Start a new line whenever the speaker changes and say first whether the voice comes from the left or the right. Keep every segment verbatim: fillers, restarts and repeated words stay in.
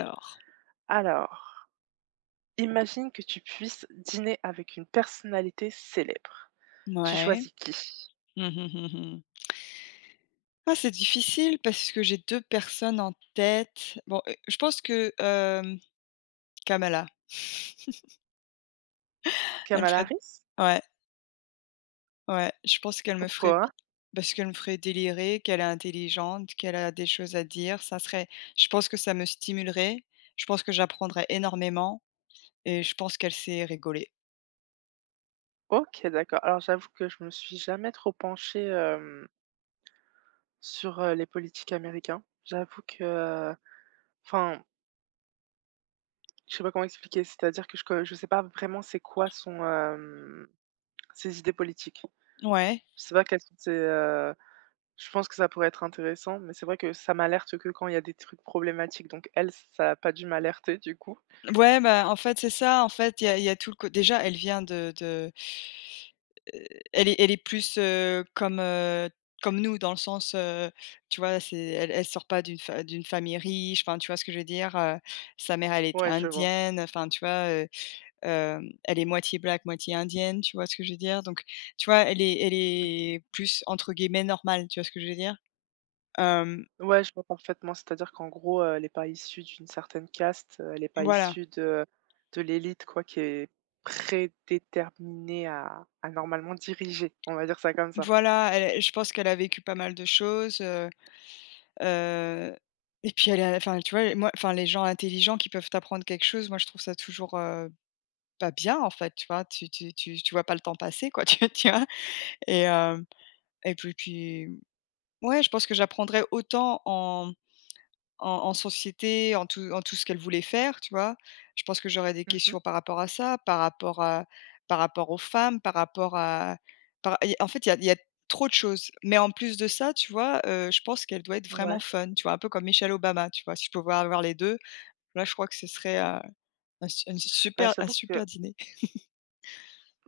left: Alors,
right: Alors, imagine que tu puisses dîner avec une personnalité célèbre. Tu
left: ouais.
right: choisis qui?
left: Mmh mh, mmh mh. Ah, c'est difficile parce que j'ai deux personnes en tête. Bon, heu, je pense que, hem, Kamala. Elle me
right: Kamala
left: ferait,
right: Harris?
left: ouais, ouais, je pense qu'elle me ferait
right: Pourquoi?
left: bi parce qu'elle me ferait délirer, qu'elle est intelligente, qu'elle a des choses à dire. Ça serait, je pense que ça me stimulerait. Je pense que j'apprendrais énormément et je pense qu'elle sait rigoler.
right: Ok, d'accord. Alors, j'avoue que je me suis jamais trop penchée euh, sur euh, les politiques américains. J'avoue que, enfin, je sais pas comment expliquer. C'est-à-dire que je, co- je sais pas vraiment c'est quoi son euh, ses idées politiques.
left: Ouais.
right: Je sais pas quelles sont ses euh, je pense que ça pourrait être intéressant, mais c'est vrai que ça m'alerte que quand il y a des trucs problématiques. Donc elle, ça a pas dû m'alerter du coup.
left: Ouais, bah, en fait, c'est ça. En fait, il y a il y a tout le cô déjà, elle vient de. Heu, elle est elle est plus, heu, comme, heu, comme nous dans le sens, heu, tu vois? C'est elle elle sort pas d'une fa d'une famille riche, enfin, tu vois ce que je veux dire? Heu, sa mère, elle était
right: Ouais, je vois.
left: indienne, enfin, tu vois? Heu, hem, elle est moitié black, moitié indienne, tu vois ce que je veux dire? Donc, tu vois? Elle est elle
right: Mmh.
left: est plus entre guillemets «normale», tu vois ce que je veux dire? Hem,
right: Ouais, je vois parfaitement. C'est-à-dire qu'en gros, heu, elle n'est pas issue d'une certaine caste, heu, elle n'est pas
left: voilà,
right: issue de de l'élite quoi, qui est prédéterminée à à normalement diriger, on va dire ça comme ça.
left: voilà, elle, je pense qu'elle a vécu pas mal de choses, heu, heu et puis elle a, enfin, tu vois? Moi, enfin, les gens intelligents qui peuvent t'apprendre quelque chose, moi, je trouve ça toujours, heu pas bien en fait, tu vois? Tu tu tu tu vois pas le temps passer quoi, tu tu vois? Et hem et puis puis ouais, je pense que j'apprendrai autant en en en société, en tout en tout ce qu'elle voulait faire, tu vois? Je pense que j'aurais des
right: Mmh.
left: questions par rapport à ça, par rapport à par rapport aux femmes, par rapport à par et en fait, il y a il y a trop de choses. Mais en plus de ça, tu vois, heu, je pense qu'elle doit être vraiment
right: Ouais.
left: fun, tu vois? Un peu comme Michelle Obama, tu vois? Si je pouvais avoir les deux là, je crois que ce serait, heu, un su une
right: Bah,
left: super un
right: j'avoue que
left: super dîner.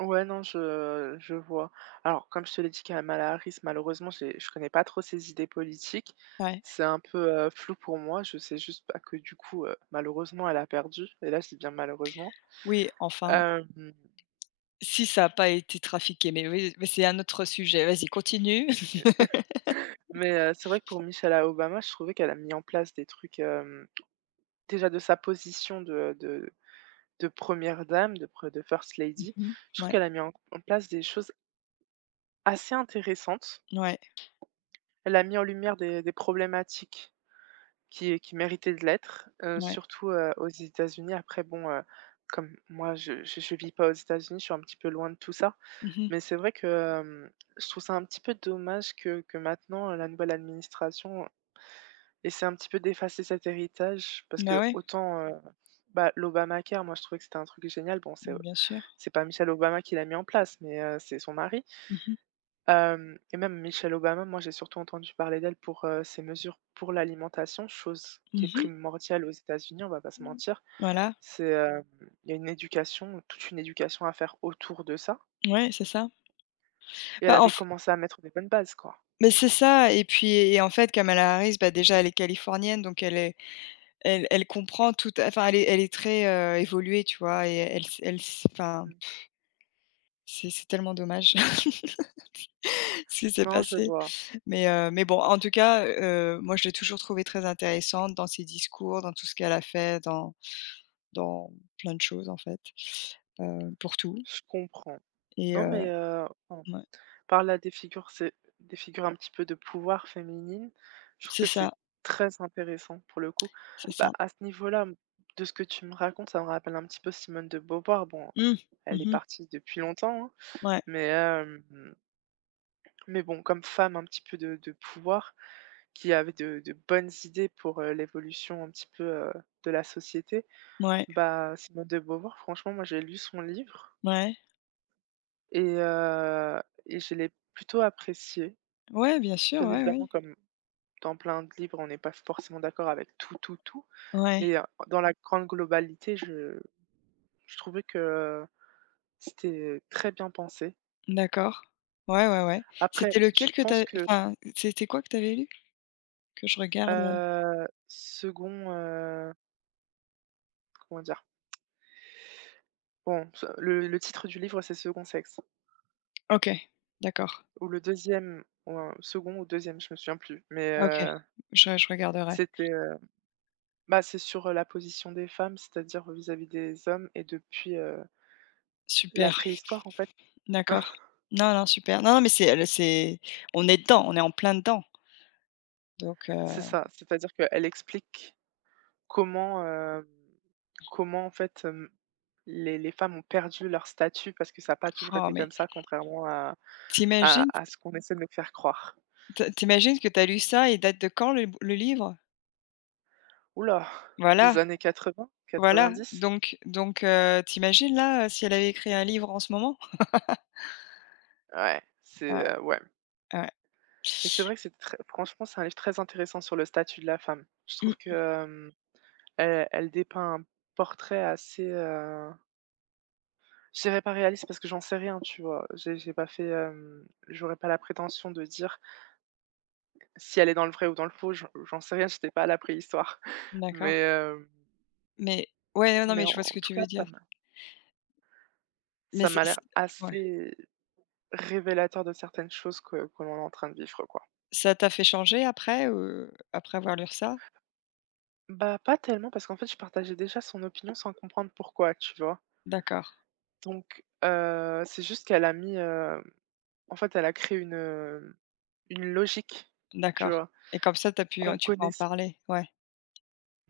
right: ouais, non, je je vois. Alors comme je te l'ai dit, Kamala Harris, malheureusement, j'ai je connais pas trop ses idées politiques.
left: Ouais.
right: C'est un peu, heu, flou pour moi. Je sais juste, pas que du coup, heu, malheureusement, elle a perdu et là, je dis bien malheureusement.
left: Oui, enfin.
right: Hem
left: Si ça a pas été trafiqué, mais oui, mais c'est un autre sujet. Vas-y, continue.
right: Mais heu, c'est vrai que pour Michelle Obama, je trouvais qu'elle a mis en place des trucs, hem, déjà de sa position de de de première dame, de pre de first lady,
left: Mmh.
right: je trouve
left: Ouais,
right: qu'elle a mis en en place des choses assez intéressantes.
left: ouais,
right: Elle a mis en lumière des des problématiques qui qui méritaient de l'être, heu,
left: ouais.
right: surtout, heu, aux États-Unis. Après bon, heu, comme moi je je vis pas aux États-Unis, je suis un petit peu loin de tout ça,
left: Mmh.
right: mais c'est vrai que, hem, je trouve ça un petit peu dommage que que maintenant, la nouvelle administration. Et c'est un petit peu d'effacer cet héritage parce
left: Bah,
right: que
left: ouais,
right: autant, heu, bah, l'Obamacare, moi, je trouvais que c'était un truc génial. Bon, c'est,
left: bien sûr.
right: c'est pas Michelle Obama qui l'a mis en place, mais, heu, c'est son mari.
left: Mmh mh.
right: Hem Et même Michelle Obama, moi, j'ai surtout entendu parler d'elle pour, heu, ses mesures pour l'alimentation, chose qui est
left: Mmh.
right: primordiale aux États-Unis, on va pas se mentir.
left: Voilà,
right: C'est, hem, il y a une éducation, toute une éducation à faire autour de ça.
left: ouais, c'est ça.
right: Et elle
left: Bah, en
right: avait
left: f
right: commencé à mettre des bonnes bases, quoi.
left: mais c'est ça. Et puis, et en fait, Kamala Harris, bah, déjà, elle est californienne, donc elle est elle elle comprend tout, enfin, elle est elle est très, heu, évoluée, tu vois? Et elle s elle s enfin,
right: Mmh.
left: c'est c'est tellement dommage ce qui s'est
right: Non, je
left: passé.
right: vois,
left: Mais heu, mais bon, en tout cas, heu, moi, je l'ai toujours trouvée très intéressante dans ses discours, dans tout ce qu'elle a fait, dans dans plein de choses, en fait, heu, pour tout.
right: je comprends.
left: Et
right: Non,
left: heu,
right: mais, heu, bon,
left: ouais,
right: par là des figures c'est des figures un petit peu de pouvoir féminine, je trouve
left: c'est
right: que c'est
left: ça,
right: très intéressant pour le coup.
left: c'est ça.
right: Bah, à ce niveau-là, m de ce que tu me racontes, ça me rappelle un petit peu Simone de Beauvoir. Bon,
left: Mmh.
right: elle est
left: Mmh.
right: partie depuis longtemps, hein,
left: Ouais,
right: mais hem Mais bon, comme femme un petit peu de de pouvoir, qui avait de de bonnes idées pour, heu, l'évolution un petit peu, heu, de la société,
left: ouais,
right: bah, Simone de Beauvoir, franchement, moi j'ai lu son livre
left: ouais.
right: et heu et je l'ai plutôt apprécié.
left: Ouais, bien sûr,
right: Bien
left: ouais,
right: évidemment,
left: ouais,
right: comme dans plein de livres, on n'est pas forcément d'accord avec tout, tout, tout, mais
left: Ouais,
right: heu, dans la grande globalité, je je trouvais que euh, c'était très bien pensé.
left: d'accord. Ouais, ouais, ouais.
right: Après,
left: C'était
right: je
left: lequel que
right: pense
left: tu,
right: que,
left: enfin, c'était quoi que t'avais lu? Que je regarde, heu?
right: heu, second, heu, comment dire? Bon, ce le le titre du livre, c'est Second Sexe
left: OK, d'accord.
right: ou le deuxième ou un second ou deuxième, je me souviens plus, mais
left: OK,
right: heu,
left: je je regarderai.
right: c'était, heu, bah, c'est sur, heu, la position des femmes, c'est-à-dire vis-à-vis des hommes et depuis, heu, la
left: Super.
right: préhistoire, en fait.
left: D'accord. Non, non, super. Non, non, mais c'est le c'est on est dedans, on est en plein dedans. Donc
right: C'est
left: heu,
right: ça, c'est-à-dire qu'elle explique comment, hem, comment en fait, hem, les les femmes ont perdu leur statut parce que ça n'a pas toujours
left: oh
right: été
left: mais
right: comme ça, contrairement à
left: t'imagines,
right: à à
left: imagines
right: ce qu'on essaie de nous faire croire.
left: tu que t'as lu ça, et date de quand le le livre?
right: Oula, des
left: Voilà,
right: années quatre-vingts,
left: voilà.
right: quatre-vingt-dix.
left: Donc donc heu, tu là, heu, si elle avait écrit un livre en ce moment?
right: Ouais,
left: Ouais,
right: c'est, heu, ouais.
left: ouais.
right: Mais c'est vrai que c'est très franchement, c'est un livre très intéressant sur le statut de la femme. Je trouve que,
left: Mmh,
right: hem, elle elle dépeint un portrait assez, heu, je dirais pas réaliste parce que j'en sais rien, tu vois? J'ai j'ai pas fait, hem, j'aurais pas la prétention de dire si elle est dans le vrai ou dans le faux, j'en j'en sais rien, j'étais pas à la préhistoire. Mais,
left: d'accord.
right: hem,
left: Mais ouais, ouais, non,
right: mais
left: mais
right: en
left: je vois ce
right: en
left: que
right: tout
left: tu
right: cas,
left: veux
right: ça
left: dire.
right: m'a
left: Mais
right: ça
left: c'est
right: m'a
left: c'est
right: l'air
left: ouais.
right: assez révélateur de certaines choses que que l'on est en train de vivre, quoi.
left: Ça t'a fait changer après, heu, après avoir lu ça?
right: Bah, pas tellement parce qu'en fait, je partageais déjà son opinion sans comprendre pourquoi, tu vois?
left: D'accord,
right: Donc, heu, c'est juste qu'elle a mis, heu, en fait, elle a créé une, heu, une logique, tu
left: d'accord.
right: vois?
left: Et comme ça, t'as pu
right: Qu'on
left: tu peux en
right: connaisse,
left: parler? Ouais,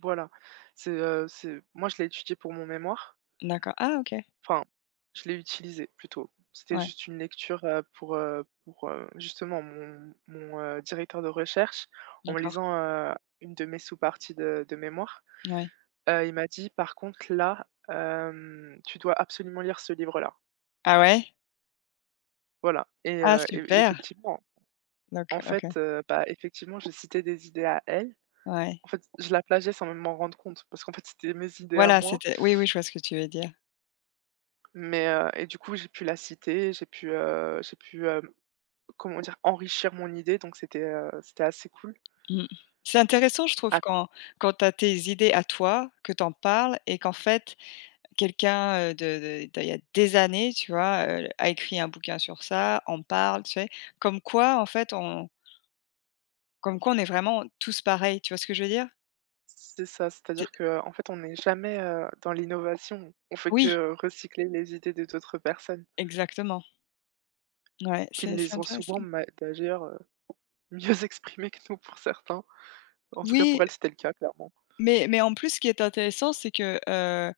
right: voilà. C'est, heu, c'est moi, je l'ai étudié pour mon mémoire,
left: d'accord. Ah OK,
right: enfin, je l'ai utilisé plutôt. C'était
left: ouais.
right: juste une lecture, heu, pour, heu, pour, heu, justement mon mon, heu, directeur de recherche en
left: D'accord,
right: lisant, heu, une de mes sous-parties de de mémoire,
left: ouais.
right: heu, il m'a dit: «Par contre là, hem, tu dois absolument lire ce livre-là».
left: Ah ouais?
right: Voilà, et
left: Ah
right: heu et et
left: super!
right: effectivement.
left: Donc
right: En
left: OK,
right: fait, heu, bah, effectivement, j'ai cité des idées à elle.
left: ouais.
right: En fait, je la plagiais sans même m'en rendre compte parce qu'en fait, c'était mes idées à
left: Voilà,
right: moi,
left: c'était oui, oui, je vois ce que tu veux dire.
right: mais heu et du coup, j'ai pu la citer, j'ai pu, heu, j'ai pu, hem, comment dire? Enrichir mon idée donc c'était, heu, c'était assez cool.
left: Mmh. C'est intéressant, je trouve,
right: Ap
left: quand quand tu as tes idées à toi, que tu en parles et qu'en fait, quelqu'un, heu, de de d'il y a des années, tu vois, heu, a écrit un bouquin sur ça, en parle, tu sais? Comme quoi, en fait, on comme quoi on est vraiment tous pareils, tu vois ce que je veux dire?
right: c'est ça,
left: Tu
right: c'est-à-dire que, en fait, on n'est jamais, heu, dans l'innovation. On fait
left: Oui,
right: que recycler les idées de d'autres personnes
left: exactement. Ouais,
right: qui
left: c'est c'est
right: les ont souvent
left: intéressant.
right: ma d'ailleurs, heu, mieux exprimées que nous pour certains. En tout cas,
left: Oui,
right: pour elle, c'était le cas, clairement.
left: mais mais en plus, ce qui est intéressant, c'est que, heu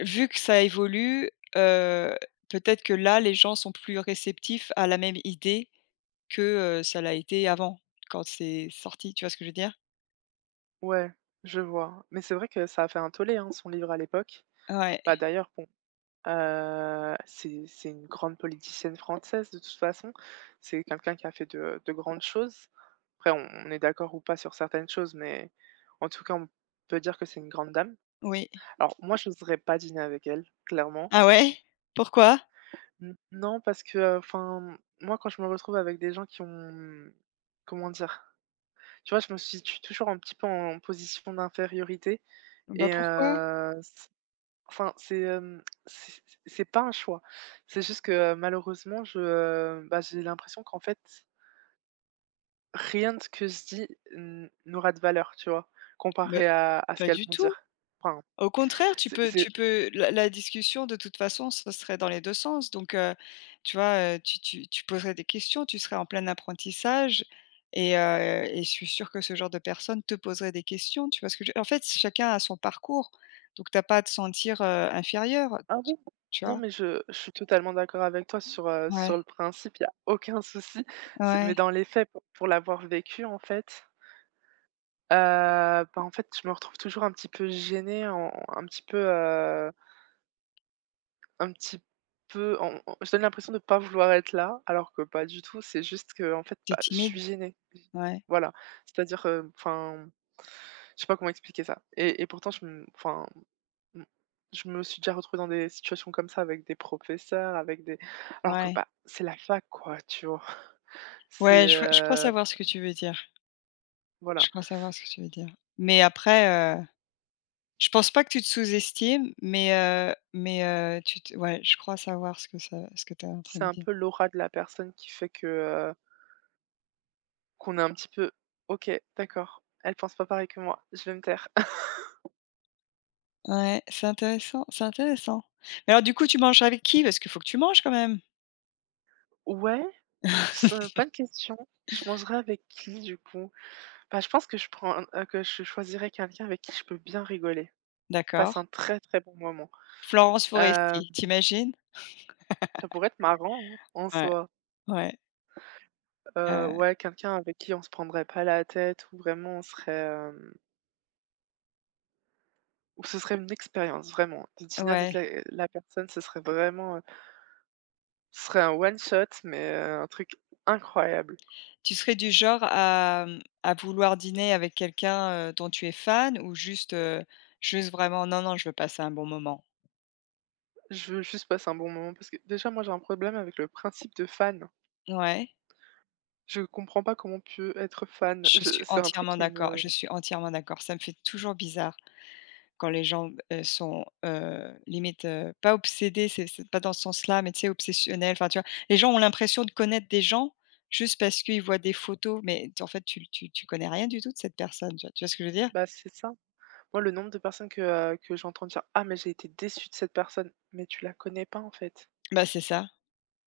left: vu que ça évolue, heu, peut-être que là, les gens sont plus réceptifs à la même idée que, heu, ça l'a été avant, quand c'est sorti, tu vois ce que je veux dire?
right: Ouais, je vois. Mais c'est vrai que ça a fait un tollé, hein, son livre à l'époque.
left: Ouais,
right: Bah d'ailleurs, bon, euh, c'est c'est une grande politicienne française de toute façon. C'est quelqu'un qui a fait de, de grandes choses. Après, on, on est d'accord ou pas sur certaines choses, mais en tout cas, on peut dire que c'est une grande dame.
left: oui.
right: Alors moi, je n'oserais pas dîner avec elle, clairement.
left: Ah ouais? Pourquoi?
right: N- Non, parce que, enfin, moi, quand je me retrouve avec des gens qui ont, comment dire, tu vois, je me situe toujours un petit peu en position d'infériorité.
left: Bah,
right: Et
left: pourquoi?
right: euh, Enfin, c'est, hem, c'est c'est pas un choix. C'est juste que, heu, malheureusement, je, heu, bah, j'ai l'impression qu'en fait, rien de ce que je dis n n'aura de valeur, tu vois?
left: Bah,
right: Comparé à à ce
left: pas
right: qu'elles
left: du
right: vont
left: tout.
right: dire. Enfin,
left: Au contraire, tu
right: c'est
left: peux
right: c'est
left: tu peux la la discussion de toute façon, ce serait dans les deux sens donc heu, tu vois, heu, tu tu tu poserais des questions, tu serais en plein apprentissage et heu et je suis sûre que ce genre de personnes te poserait des questions, tu vois ce que je, en fait, chacun a son parcours donc t'as pas à te sentir, heu, inférieur,
right: Ah oui,
left: tu
right: non,
left: vois?
right: mais je je suis totalement d'accord avec toi sur, heu, sur
left: Ouais,
right: le principe, il y a aucun souci. C'est mais
left: ouais.
right: dans les faits, pour pour l'avoir vécu, en fait, heu, bah, en fait, je me retrouve toujours un petit peu gênée, en un petit peu, heu un petit peu, on on je donne l'impression de pas vouloir être là, alors que pas du tout, c'est juste que en fait,
left: T'es
right: bah, je suis
left: timide?
right: gênée.
left: Ouais,
right: Voilà, c'est-à-dire, heu, enfin, je sais pas comment expliquer ça et et pourtant je me enfin, mmh, je me suis déjà retrouvée dans des situations comme ça avec des professeurs, avec des alors que,
left: ouais.
right: bah, c'est la fac quoi, tu vois? C'est,
left: Ouais, je vois je crois
right: heu,
left: savoir ce que tu veux dire. Je
right: voilà,
left: crois savoir ce que tu veux dire. Mais après, heu je pense pas que tu te sous-estimes, mais heu mais heu, tu te ouais, je crois savoir ce que ça ce que tu es en train
right: c'est
left: de
right: un
left: dire.
right: peu l'aura de la personne qui fait que, heu, qu'on est un petit peu: «OK, d'accord, elle pense pas pareil que moi, je vais me taire».
left: Ouais, c'est intéressant, c'est intéressant. Mais alors du coup, tu manges avec qui? Parce qu'il faut que tu manges quand même.
right: Ouais. C'est bonne question. Je mangerai avec qui du coup? Bah, je pense que je prends, heu, que je choisirais quelqu'un avec qui je peux bien rigoler,
left: D'accord.
right: passer un très, très bon moment.
left: Florence
right: Heu,
left: Foresti, t'imagines.
right: ça pourrait être marrant, hein, en
left: Ouais,
right: soi.
left: ouais,
right: Heu,
left: heu,
right: ouais, quelqu'un avec qui on se prendrait pas la tête, ou vraiment on serait, hem, où ce serait une expérience vraiment. De dîner avec la
left: ouais.
right: la personne, ce serait vraiment, heu, ce serait un one shot, mais, heu, un truc incroyable.
left: Tu serais du genre à, mmh, à vouloir dîner avec quelqu'un, heu, dont tu es fan ou juste, heu, juste vraiment: «Non, non, je veux passer un bon moment»?
right: Je veux juste passer un bon moment parce que déjà moi j'ai un problème avec le principe de fan.
left: Ouais,
right: Je comprends pas comment on peut être fan.
left: je
right: Je
left: suis
right: c'est un truc
left: entièrement
right: qui
left: d'accord,
right: me
left: je suis entièrement d'accord, ça me fait toujours bizarre. Quand les gens, heu, sont, heu, limite, heu, pas obsédés, c'est c'est pas dans ce sens-là, mais tu sais, obsessionnels, enfin, tu vois? Les gens ont l'impression de connaître des gens juste parce qu'ils voient des photos, mais t en fait, tu tu tu connais rien du tout de cette personne, tu vois tu vois ce que je veux dire?
right: bah, c'est ça. Moi, le nombre de personnes que, heu, que j'entends dire: «Ah mais j'ai été déçu de cette personne», mais tu la connais pas, en fait.
left: Bah, c'est ça,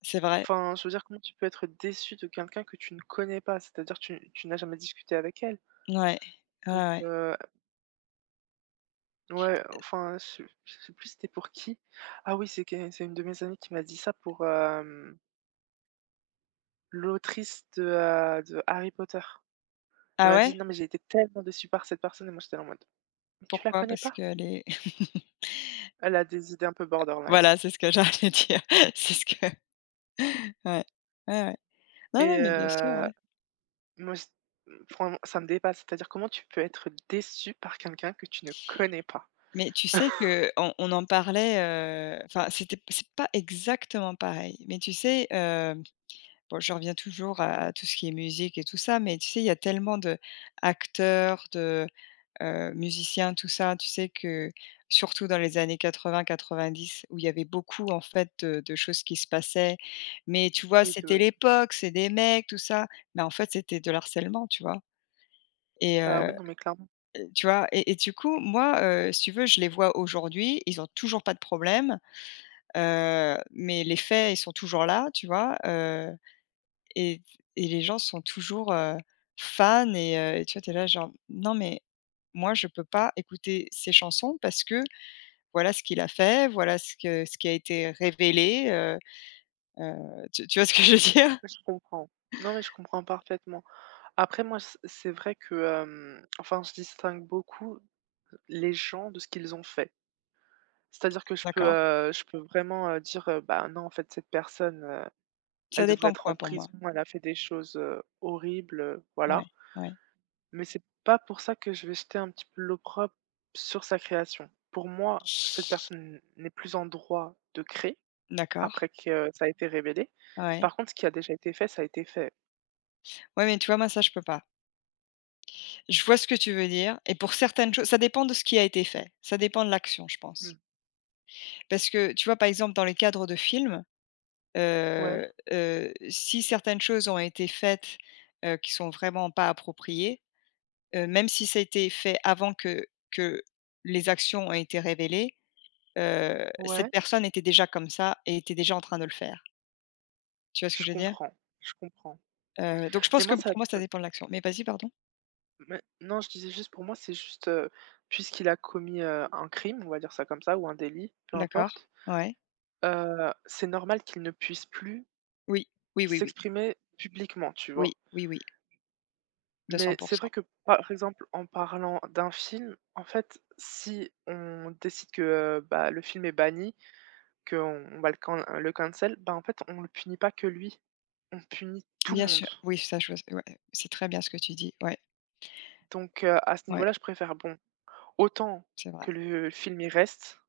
left: c'est vrai.
right: Enfin, je veux dire, comment tu peux être déçu de quelqu'un que tu ne connais pas? C'est-à-dire, tu tu n'as jamais discuté avec elle.
left: Ouais. Ouais,
right: Donc,
left: ouais.
right: heu, ouais, enfin, je je sais plus c'était pour qui. Ah oui, c'est que c'est une de mes amies qui m'a dit ça pour, hem, l'autrice de, heu, de Harry Potter. Elle
left: Ah
right: m'a
left: ouais?
right: dit: «Non mais j'ai été tellement déçue par cette personne» et moi j'étais là en mode: «Mais tu la
left: Pourquoi?
right: connais
left: Parce
right: pas?»
left: que les
right: Elle a des idées un peu borderline
left: voilà, c'est ce que j'allais dire. C'est ce que ouais. Ouais, ouais. Non,
right: et
left: non, mais bien sûr,
right: heu,
left: ouais.
right: moi c vraiment ça me dépasse. C'est-à-dire comment tu peux être déçu par quelqu'un que tu ne connais pas?
left: Mais tu sais que on on en parlait, heu, enfin c'était c'est pas exactement pareil, mais tu sais, heu, bon, je reviens toujours à à tout ce qui est musique et tout ça, mais tu sais, il y a tellement de acteurs, de, heu, musiciens, tout ça, tu sais que surtout dans les années quatre-vingt quatre-vingt-dix où il y avait beaucoup en fait de de choses qui se passaient. Mais tu vois,
right: Oui, de
left: c'était
right: même.
left: l'époque, c'est des mecs, tout ça, mais en fait, c'était de l'harcèlement, tu vois? Et
right: Bah,
left: heu
right: oui, non, mais clairement,
left: tu vois? Et et du coup, moi, heu, si tu veux, je les vois aujourd'hui, ils ont toujours pas de problème, heu, mais les faits, ils sont toujours là, tu vois? Heu et et les gens sont toujours, heu, fans et heu et tu vois, t'es là genre: «Non mais moi, je peux pas écouter ces chansons parce que voilà ce qu'il a fait, voilà ce que ce qui a été révélé», heu heu, tu tu vois ce que je veux dire?
right: ouais, je comprends. Non, mais je comprends parfaitement. Après moi, c c'est vrai que, hem, enfin, je distingue beaucoup les gens de ce qu'ils ont fait. C'est-à-dire que je peux,
left: D'accord.
right: heu, je peux vraiment, heu, dire, heu: «Bah, non, en fait, cette personne, heu, elle
left: Ça
right: devrait
left: dépend
right: être
left: quoi
right: en
left: pour moi?
right: prison, elle a fait des choses, heu, horribles», heu,
left: Ouais,
right: voilà.
left: ouais.
right: Mais c'est pas pour ça que je vais jeter un petit peu l'opprobre sur sa création. Pour moi, cette personne n'est plus en droit de créer
left: D'accord,
right: après que euh, ça a été révélé.
left: ouais.
right: Par contre, ce qui a déjà été fait, ça a été fait.
left: Ouais, mais tu vois, moi, ça, je peux pas. Je vois ce que tu veux dire et pour certaines choses ça dépend de ce qui a été fait. Ça dépend de l'action, je pense.
right: Mmh.
left: Parce que, tu vois, par exemple, dans les cadres de films,
right: Ouais,
left: heu heu, si certaines choses ont été faites, heu, qui sont vraiment pas appropriées, heu, même si ça a été fait avant que que les actions aient été révélées, heu, cette
right: ouais,
left: personne était déjà comme ça et était déjà en train de le faire. Tu vois ce que
right: je
left: je veux dire?
right: comprends, je comprends.
left: Heu, donc je
right: Mais
left: pense que
right: moi, ça,
left: pour moi, ça
right: heu,
left: dépend de l'action. Mais vas-y, pardon?
right: mais non, je disais juste pour moi, c'est juste, heu, puisqu'il a commis, heu, un crime, on va dire ça comme ça, ou un délit, peu
left: D'accord.
right: importe,
left: Ouais.
right: heu, c'est normal qu'il ne puisse plus
left: Oui. Oui, oui, oui.
right: s'exprimer publiquement, tu
left: Oui,
right: vois?
left: oui, oui, deux cents
right: Mais
left: pour
right: c'est
left: cent.
right: vrai que, par exemple, en parlant d'un film, en fait, si on décide que, heu, bah, le film est banni, qu'on on va le can le cancel, bah, en fait, on le punit pas que lui, on punit tout le
left: Bien sûr,
right: monde.
left: oui, ça je vois, ouais, c'est très bien ce que tu dis. Ouais,
right: Donc heu, à ce
left: ouais,
right: niveau-là, je préfère, bon, autant
left: c'est vrai.
right: que le film y reste,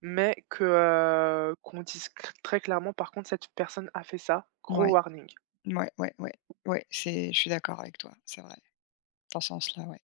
right: mais que, heu, qu'on dise cr très clairement: «Par contre, cette personne a fait ça, gros
left: Ouais,
right: warning».
left: ouais, ouais, ouais, ouais, c'est je suis d'accord avec toi, c'est vrai, dans ce sens-là, ouais.